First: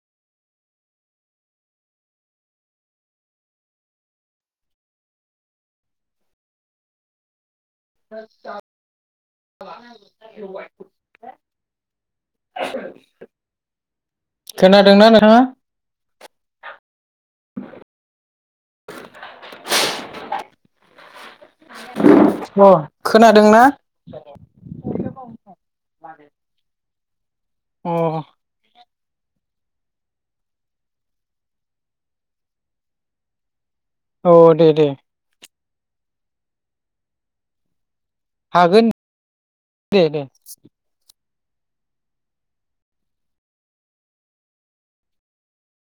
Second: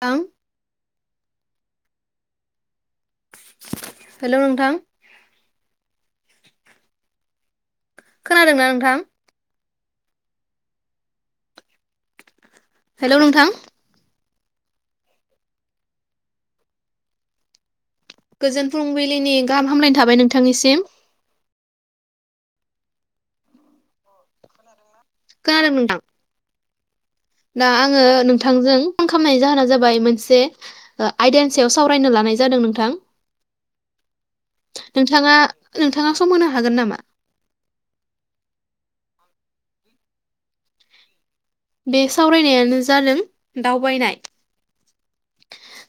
थां हेल' नोंथां खोनादोंना नोंथां [unintelligible] हेल' नोंथां खोनादोंना नोंथाङा थांनिसिम अ खोनादोंना खोनादों नोंथां दा आङो अ नोंथांजों फन खालामनायनायनि जाहोना जाबाय मोनसे आयदानि सायाव सावरायनो लानाय जादों नोंथां औ दे दे नोंथाङा नोंथाङा सम होनो हागोन नामा हागोन दे दे बे सावरायनायानो जादों दावबायनाय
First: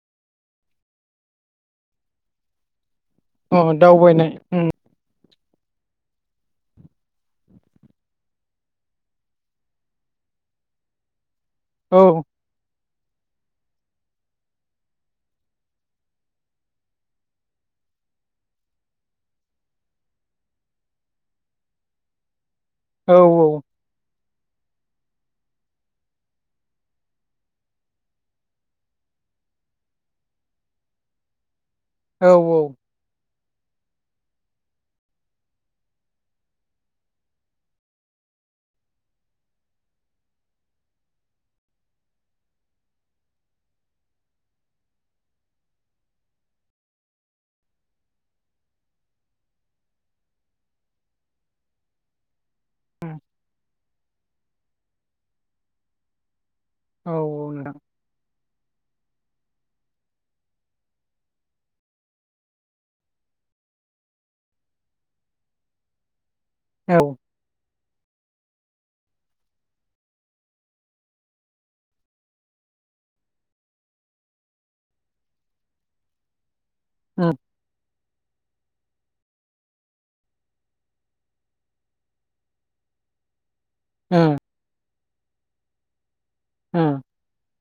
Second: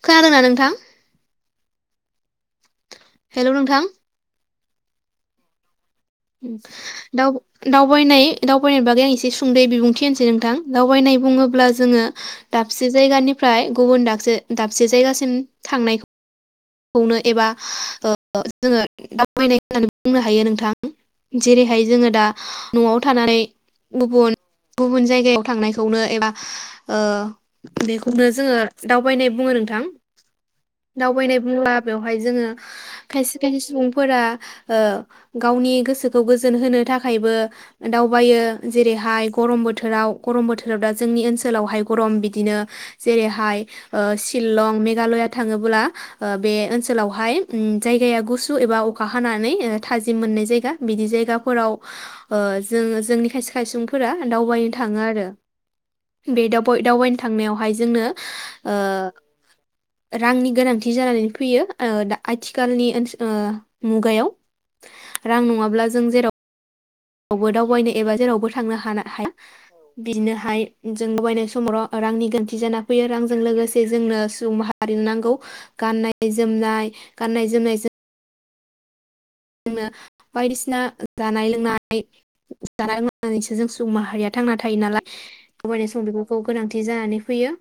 खोनादों ना नोंथां हेलौ अ नोंथां दावबायनाय उम दाव दावबायनाय दावबायनाय बागै आं एसे सुंदै बिबुंथि होनसै नोंथां दावबायनाय बुङोब्ला अब्ला औ जोङो दाब दाबसे जायगानिफ्राय गुबुन दा दाबसे जायगासिम थांनायखौ खौनो एबा जोङो दावबायनाय होननानै बुंनो हायो नोंथां जेरैहाय जोङो दा न'आव औ थानानै गुबुन गुबुन जायगायाव थांनायखौनो एबा ओ बेखौनो जोङो दावबायनाय बुङो नोंथां दावबायनाय उम बेवहाय औ जोङो औ खायसे खायसे सुबुंफोरा गावनि गोसोखौ गोजोन होनो थाखायबो दावबायो जेरैहाय गरम बोथोराव गरम बोथोराव दा जोंनि ओनसोलावहाय गरम बिदिनो जेरैहाय ओ सिलं मेघालया थाङोब्ला ओ बे ओनसोलावहाय जायगाया गुसु एबा अखा हानानै थाजिम मोननाय जायगा बिदि जायगाफोराव जो उम जोंनि खायसे खाय सुबुंफोरा दावबायनो थाङो आरो बे औ दावबायनो थांनायावहाय नोंथां जोंनो ओ रांनि गोनांथि जानानै फैयो ओ दा आथिखालनि ओनसो‌ ओ मुगायाव रां नङाब्ला जों जेरावखि औ आवबो दावबायनो एबा जेरावबो थांनो हाना हाय बिनो हाय जों दावबायनाय समावल रांनि गोरोन्थि जाना फैयो रांजों लोगोसे जोंनो सुबुं माहारि नांगौ गाननाय जोमनाय उम गाननाय जोमनायजो जोंनो बायदिसिना जानाय लोंनाय जानाय लोंनानैसो जों सु बुं माहारिया उम थांना थायो नालाय दावबायनाय सम बिखौ खौ गोनांथि उम जानानै फैयो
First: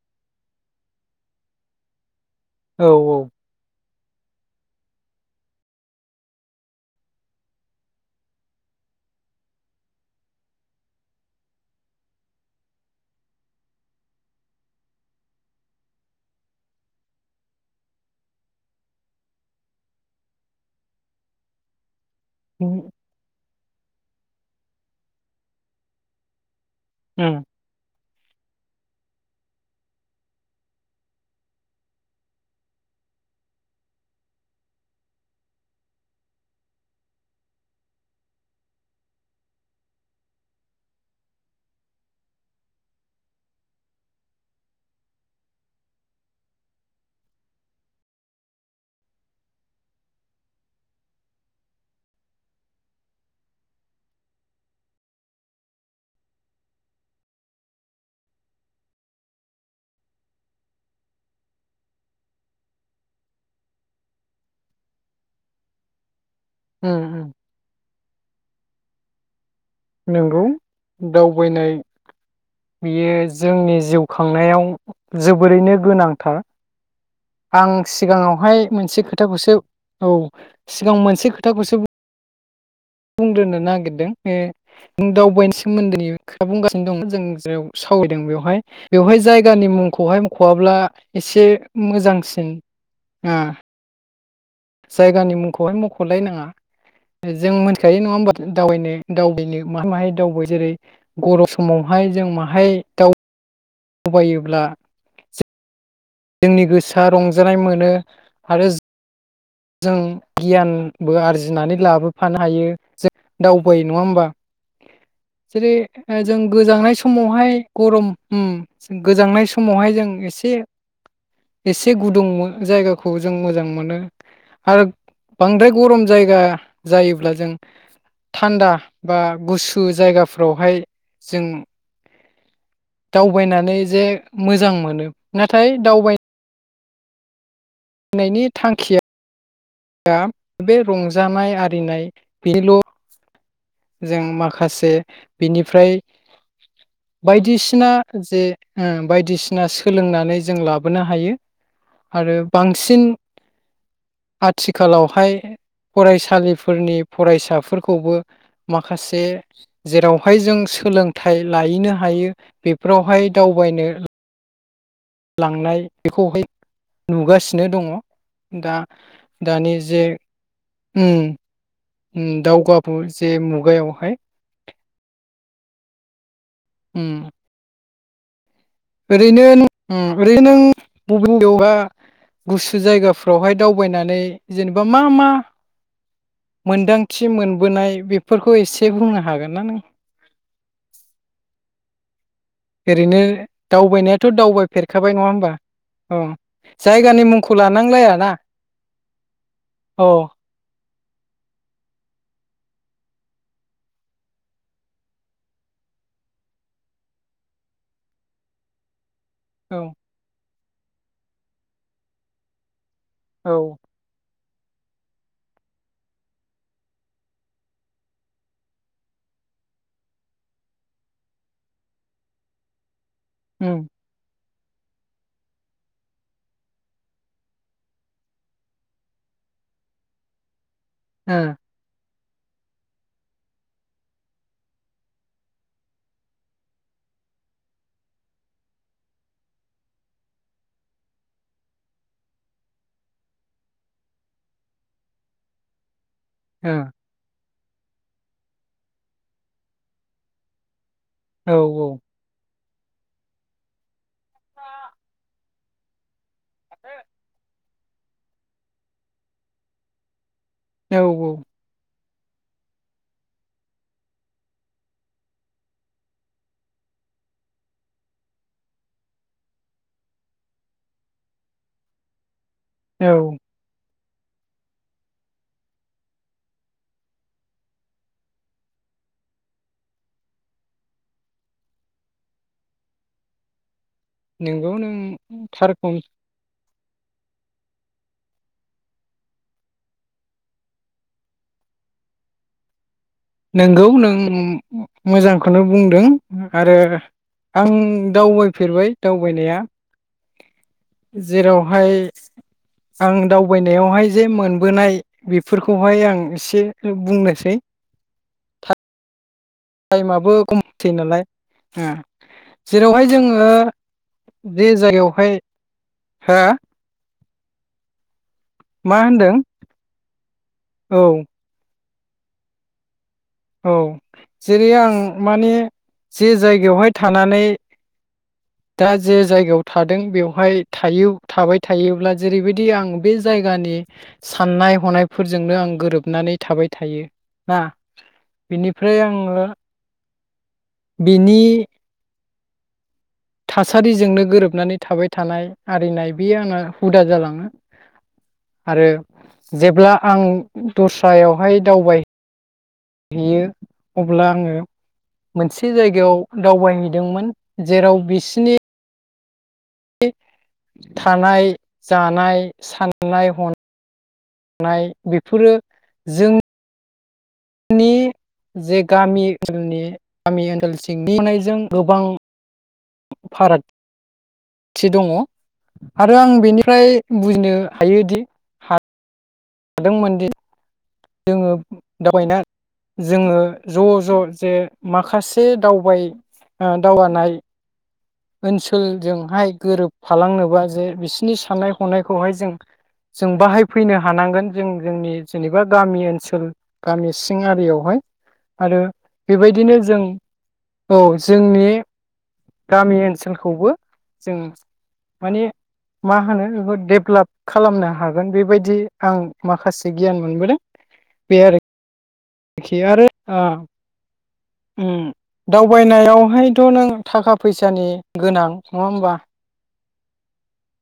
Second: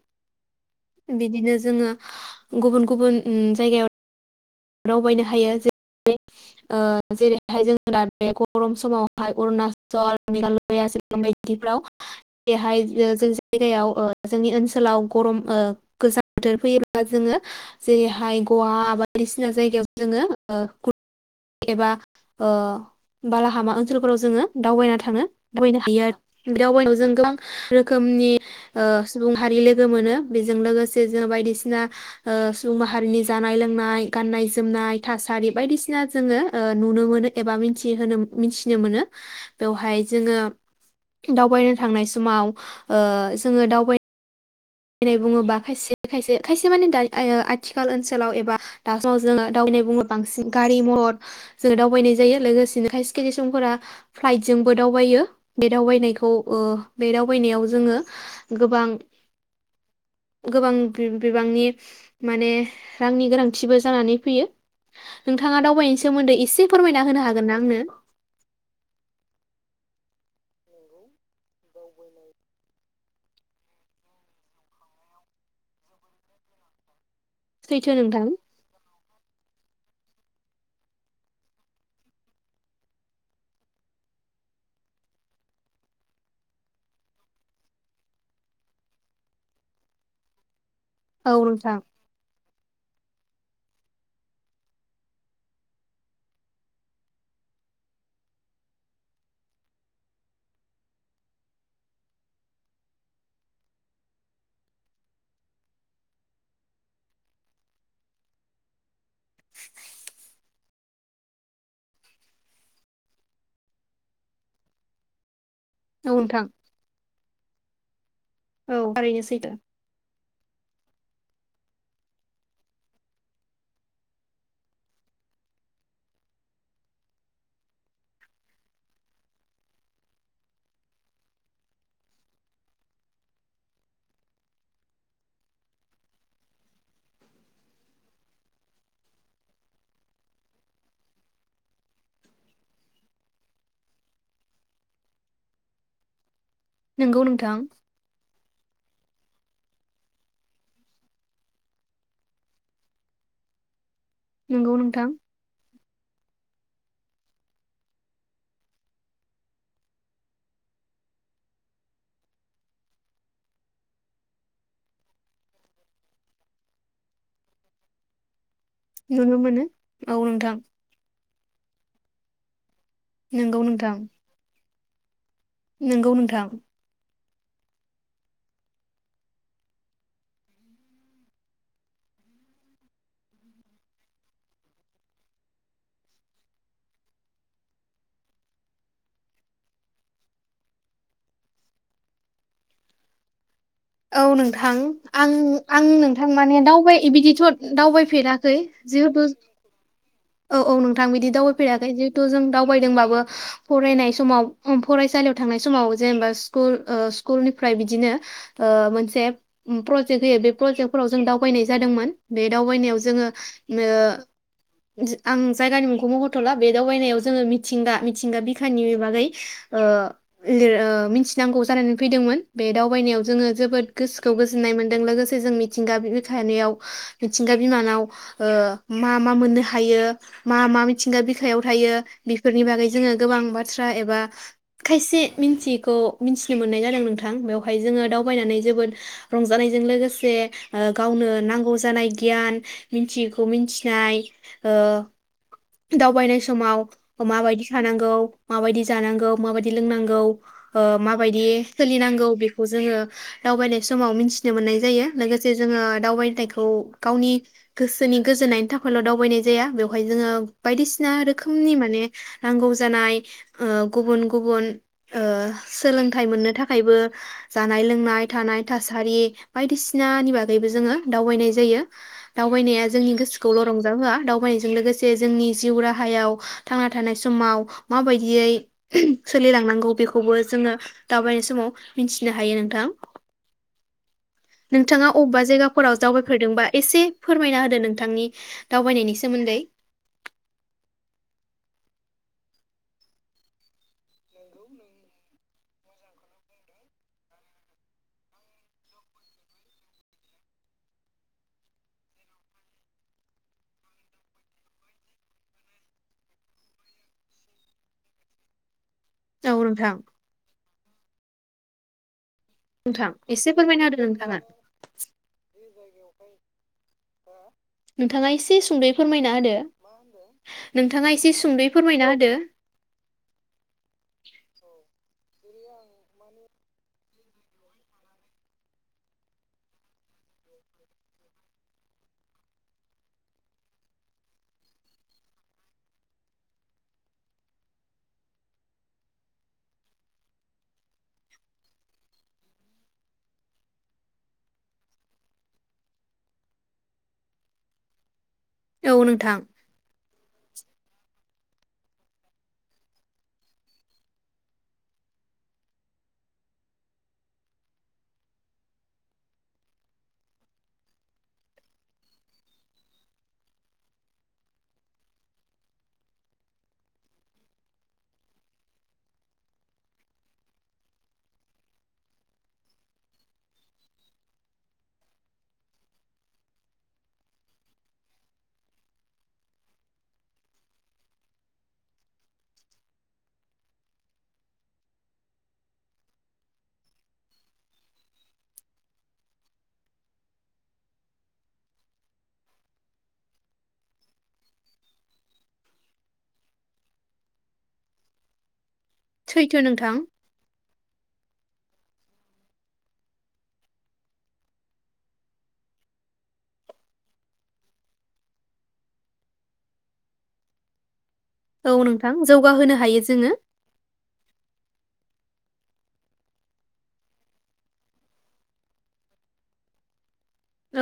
बिदिनो जोङो औ गुबुन गुबुन उम जायगायाव दाव बायनो हायो जेरै जेरैहाय जोंङो दा बे गरम समावहाय दावबायनो हायो जेरै जेरैहाय जोओ दा‌ बे गर्म समाव हाय अरुणाचल मेघालया सिलं बायदिफ्राव जेरैहाय जों जायगायाव जोंनि ओनसोलाव गरम ओ गोजां बोथोर फैयोब्ला जोङो जेरैहाय गवा आबाद बायदिसिना जायगायाव जोङो गुद एबा ओ उम बाला हामा ओनसोलफोराव जोङो दावबायना थांनो दावबायनो हायो आरो बे दावबायनायाव जों उम गोबां रोखोम रोखोमनि ओ सुबुं हारि लोगो मोनो बेजों लोगोसे जोङो बायदिसिना ओ सुबुं माहारिनि जानाय लोंनाय गाननाय जोमनाय थासारि बायदिसिना जोङो नुनो मोनो एबा मोनथिहोनो मिथिनो मोनो बेवहाय जोङो दावबायनो थांनाय समाव ओ जोङो दावबाय दावनाय बुङोबा खायसे खायसे खायसे माने द आथिखाल ओनसोलाव एबा दा समाव जोङो दावबायनाय बुङोबो बांसिन गारि मथर जो दावबायनाय जायो लोगोसेनो खायसे खायसे सुबुंफोरा फ्लाइटजोंबो दावबायो बे दावबायनायखौ ओ बे दावबायनायाव जोङो गोबां गोबां बिबांनि माने रांनि गोनांथिबो जानानै फैयो नोंथाङा दावबायनायनि सोमोन्दै इसे एसे उम फोरमायना होनो उम हागोनना आंनो नंगौ दावबायनाय बेयो जोंनि जिउ खांनायाव जोबोरैनो गोनांथार आं सैथो नोंथां सिगाङावहाय मोनसे खोथाखौसो औ सिगां मोनसे खोथाखौसो बु बुंग्रोनो नागिरदों ए नों दावबायनाय सोमोन्दै खोथा बुंगासिनो दङ जों जेराव सावरायदों बेवहाय बेवहाय जायगानि मुंखौहाय मखआब्ला औ एसे नोंथां मोजांसिन। आ जायगानि मुंखौहाय मखलायनाङा जों मोनथिखायो नङा होमबा दावबायनो दावबायनो माहाय माहाय दावबायो जेरै गरम समावहाय जों माहाय दाव दावबायोब्ला जोंनि गोसोआ रंजानाय मोनो आरो जों गियान बो आरजिनानै लाबोफानो हायो जों दावबायो नङा होमबा। जेरै औ जों नोंथां गोजांनाय समावहाय गरम ओम औ थारैनो गोजांनाय सैथो समावहाय जों एसे एसे गुदुं जायगाखौ जों मोजां मोनो आरो बांद्राय गरम जायगा जायोब्ला जों थान्दा बा गुसु जायगाफ्रावहाय जों दावबायनानै जे मोजां मोनो नाथाय दावबाय नायनि थांखिया दा बे रंजानाय आरिनाय बेनिल' जों माखासे बिनिफ्राय नंगौ नोंथां बायदिसिना जे ओ बायदिसिना सोलोंनानै जों लाबोनो हायो आरो बांसिन नंगौ नोंथां आथिखालावहाय फरायसालिफोरनि फरायसाफोरखौबो माखासे जेरावहाय जों सोलोंथाइ लायैनो हायो बेफोरावहाय दावबायनो लांनाय बेखौहाय नुगासिनो दङ। दा नुनो मोनो दानि जे औ नोंथां उम ओम दाउगा फु जे नंगौ मुगायावहाय। नंगौ नोंथां। उम ओरैनो ओम नो ओरैनो नों बबेबयावबा गुसु जायगाफ्रावहाय दावबायनानै जेनेबा मा मा मोनदांथि मोनबोनाय बेफोरखौ एसे बुंनो हागोन ना नों? एरिनो औ नोंथां आं आं अ नोंथां माने दावबाय जायगानि बिदिथ' मुंखौ लानांलायाना दावबायफेराखै जिहेथु औ औ औ नोंथां बिदि दावबायफेराखै जिहेथु जों दावबायदोंबाबो फरायनाय समाव फरायसालियाव थांनाय समाव जेनेबा स्कुल स्कुलनिफ्राय बिदिनो ओ मोनसे औ प्रजेग बे प्रजेक्टफोराव जों दावबायनाय जादोंमोन बे दावबायनायाव ज औ जोङोओ आं जायगानि मुंखौ महथ'ला बे दावबायनायाव जोङो मिथिंगा मिथिंगा बिखानि बागै ओ लिर मिथिनांगौ जानानै फैदोंमोन बे दावबायनायाव जोङो उम जोबोद गोसोखौ गोस गोजोननाय मोनदों लोगोसे जों मिथिंगा बिखानियाव मिथिंगा बिमानाव ओ मा मा मोननो हा हायो मा मा? मिथिंगा ओ बिखायाव थायो। बेफोरनि बागै जोङो गोबां बाथ्रा एबा खायसे मिथियैखौ मिथिनो मोननाय जादों नोंथां बेवहाय जोङो दावबायनानै जोबोद रंजानायजों लोगोसे ओ गावनो नांगौ जानाय गियान मिथियैखौ मिथिनाय। हो दावबायनाय ओ समाव माबायदि थानांगौ माबायदि जानांगौ माबायदि लोंनांगौ माबायदि औ सोलिनांगौ खौ जोङो दावबायनाय समाव मोनथिनो मोननाय जायो लोगोसे जोङो दावबाय अ' गावनि गोसोनि गोजोननायनि थाखायल' दावबायनाय जाया बेवहाय जोङो औ बायदिसिना रोखोमनि माने नांगौ जानाय ओ गुबुन गुबुन ओ सोलोंथाइ मोननो थाखायबो जानाय लोंनाय थानाय थासारि बायदिसिनानि बागैबो जोङो दावबायनाय जायो। दावबायनाया जोंनि औ गोसोखौल' रंजा होआ। नायजों लोगोसे जोंनि जिउ राहायाव थांना थानाय समाव मा बायदियै सोलिलांनांगौ बेखौबो जोङो दावबायनाय समाव मिथिनो हायो नोंथां। नोंगौ नों नोंथाङा अबेबा थारखौ जायगाफोराव जावबायफेरदों बाय एसे फोरमायना होदो नोंथांनि दावबायनायनि सोमोन्दै। नंगौ नों मोजांखौनो बुंदों आरो आं दावबायफेरबाय दावबायनाया जेरावहाय आं दावबायनायावहाय जे मोनबोनाय बेफोरखौहाय आं एसे बुंनोसै। था औ नोंथां टाइमाबो खम सै नालाय उम्म। जेरावहाय नोंथां जोङो एसे फोरमायना होदो नोंथाङा बे जायगायावहाय हो नोंथाङा सुंदै फोरमायना होदो औ नोंथाङा एसे सुंदयै फोरमायना होदो। औ जेरै आं माने जे जायगायावहाय थानानै दा जे जायगायाव थादों बेवहाय थायो थाबाय थायोब्ला जेरैबायदि आं बे जायगानि साननाय हनायफोरजोंनो आं गोरोबनानै थाबाय थायो ना। बिनिफ्राय आंङो बिनि थासारिजोंनो गोरोबनानै थाबाय थानाय आरिनाय बेयो आंना हुदा जालाङो। आरो औ नोंथां जेब्ला आं दस्रायावहाय दावबाय हैयो अब्ला आंङो मोनसे जायगायाव दावबायहैदोंमोन जेराव बिसिनि नि थानाय जानाय साननाय हन नाय बेफोरो जों जोंनि जे गामि [inaudible] गामि ओनसोल सिंनि गनायजों गोबां फारागथि दङ आरो आं बेनिफ्राय बुजिनो हायोदि हा हादोंमोनदि जोङो दावबायना जोङो ज ज जे माखासे दावबाय ओ दावगानाय ओनसोलजोंहाय गोरोबफालांनोबा जे बिसोरनि साननाय हनायखौहाय जों जों बाहाय फैनो हानांगोन जों जोंनि जेनेबा गामि ओनसोल गामि सिं आरियावहाय आरो सैथो बेबायदिनो नोंथां जों औ। जोंनि गामि ओनसोलखौबो जों माने मा होनो बेखौ डेभेलाब खालामनो हागोन बेबायदि आं माखासे गियान मोनबोदों। औ नों खि आरो आ उम। दावबायनायावहायथ' नों थाखा फैसानि गोनां नङा होमबा?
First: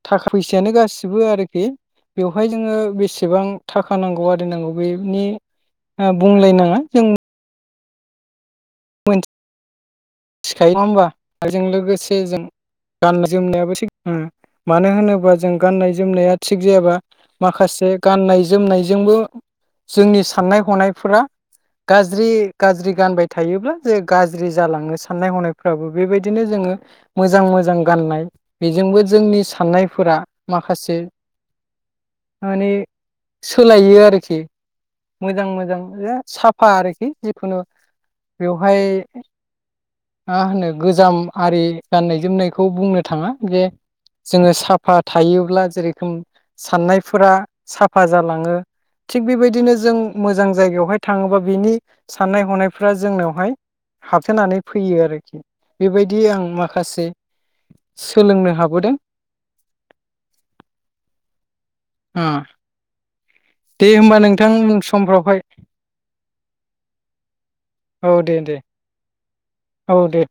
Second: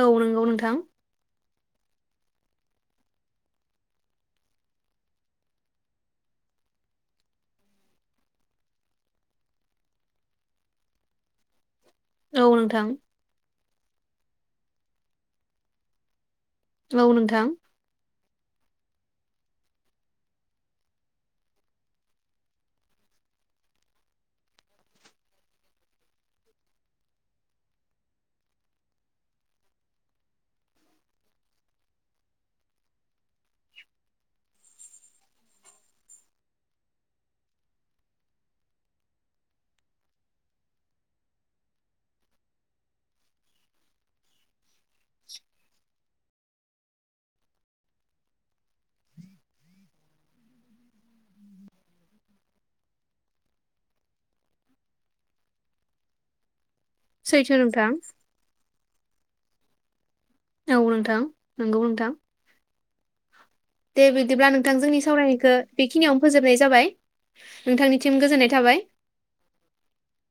औ थाखा नंगौ फैसायानो नोंथां गासिबो आरोखि बेवहाय जोङो बेसेबां थाखा नांगौ आरि नांगौ बेनि ओ बुंलायनाङा जों मिथिखायो नङा होमबा आजों लोगोसे एसे जों औ नोंथां गाननाय जोमनायाबो एसे उम मानो होनोबा जों गाननाय जोमनाया थिग जायाबा औ नोंथां माखासे गाननाय जोमनायजोंबो जोंनि साननाय हनायफोरा गाज्रि गाज्रि गानबाय था थायोब्ला जे गाज्रि जालाङो साननाय हनायफ्राबो बेबायदिनो जोङो मोजां मोजां गाननाय बेजोंबो जोंनि साननायफोरा माखासे माने सोलायो आरोखि मोजां मोजां साफा आरोखि जिखुनु बेवहाय मा होनो गोजाम आरि गाननाय जोमनायखौ बुंनो थाङा जे जोङो साफा थायोब्ला जेरोखोम साननायफोरा साफा जालाङो थिग बेबायदिनो जों मोजां जायगायावहाय थाङोबा बिनि साननाय हनायफोरा फ्रा जोंनावहाय हाबथोनानै फैयो आरोखि बेबायदि आं माख खासे सैथो नोंथां सोलोंनो हाबोदों औ नोंथां नंगौ नोंथां। दे होमबा बिदिब्ला नोंथां उन जोंनि समफ्रावहाय सावरायनायख़ बेखिनियावनो फोजोबनाय जाबाय। औ नोंथांनिथिम दे दे गोजोननाय थाबाय। औ दे।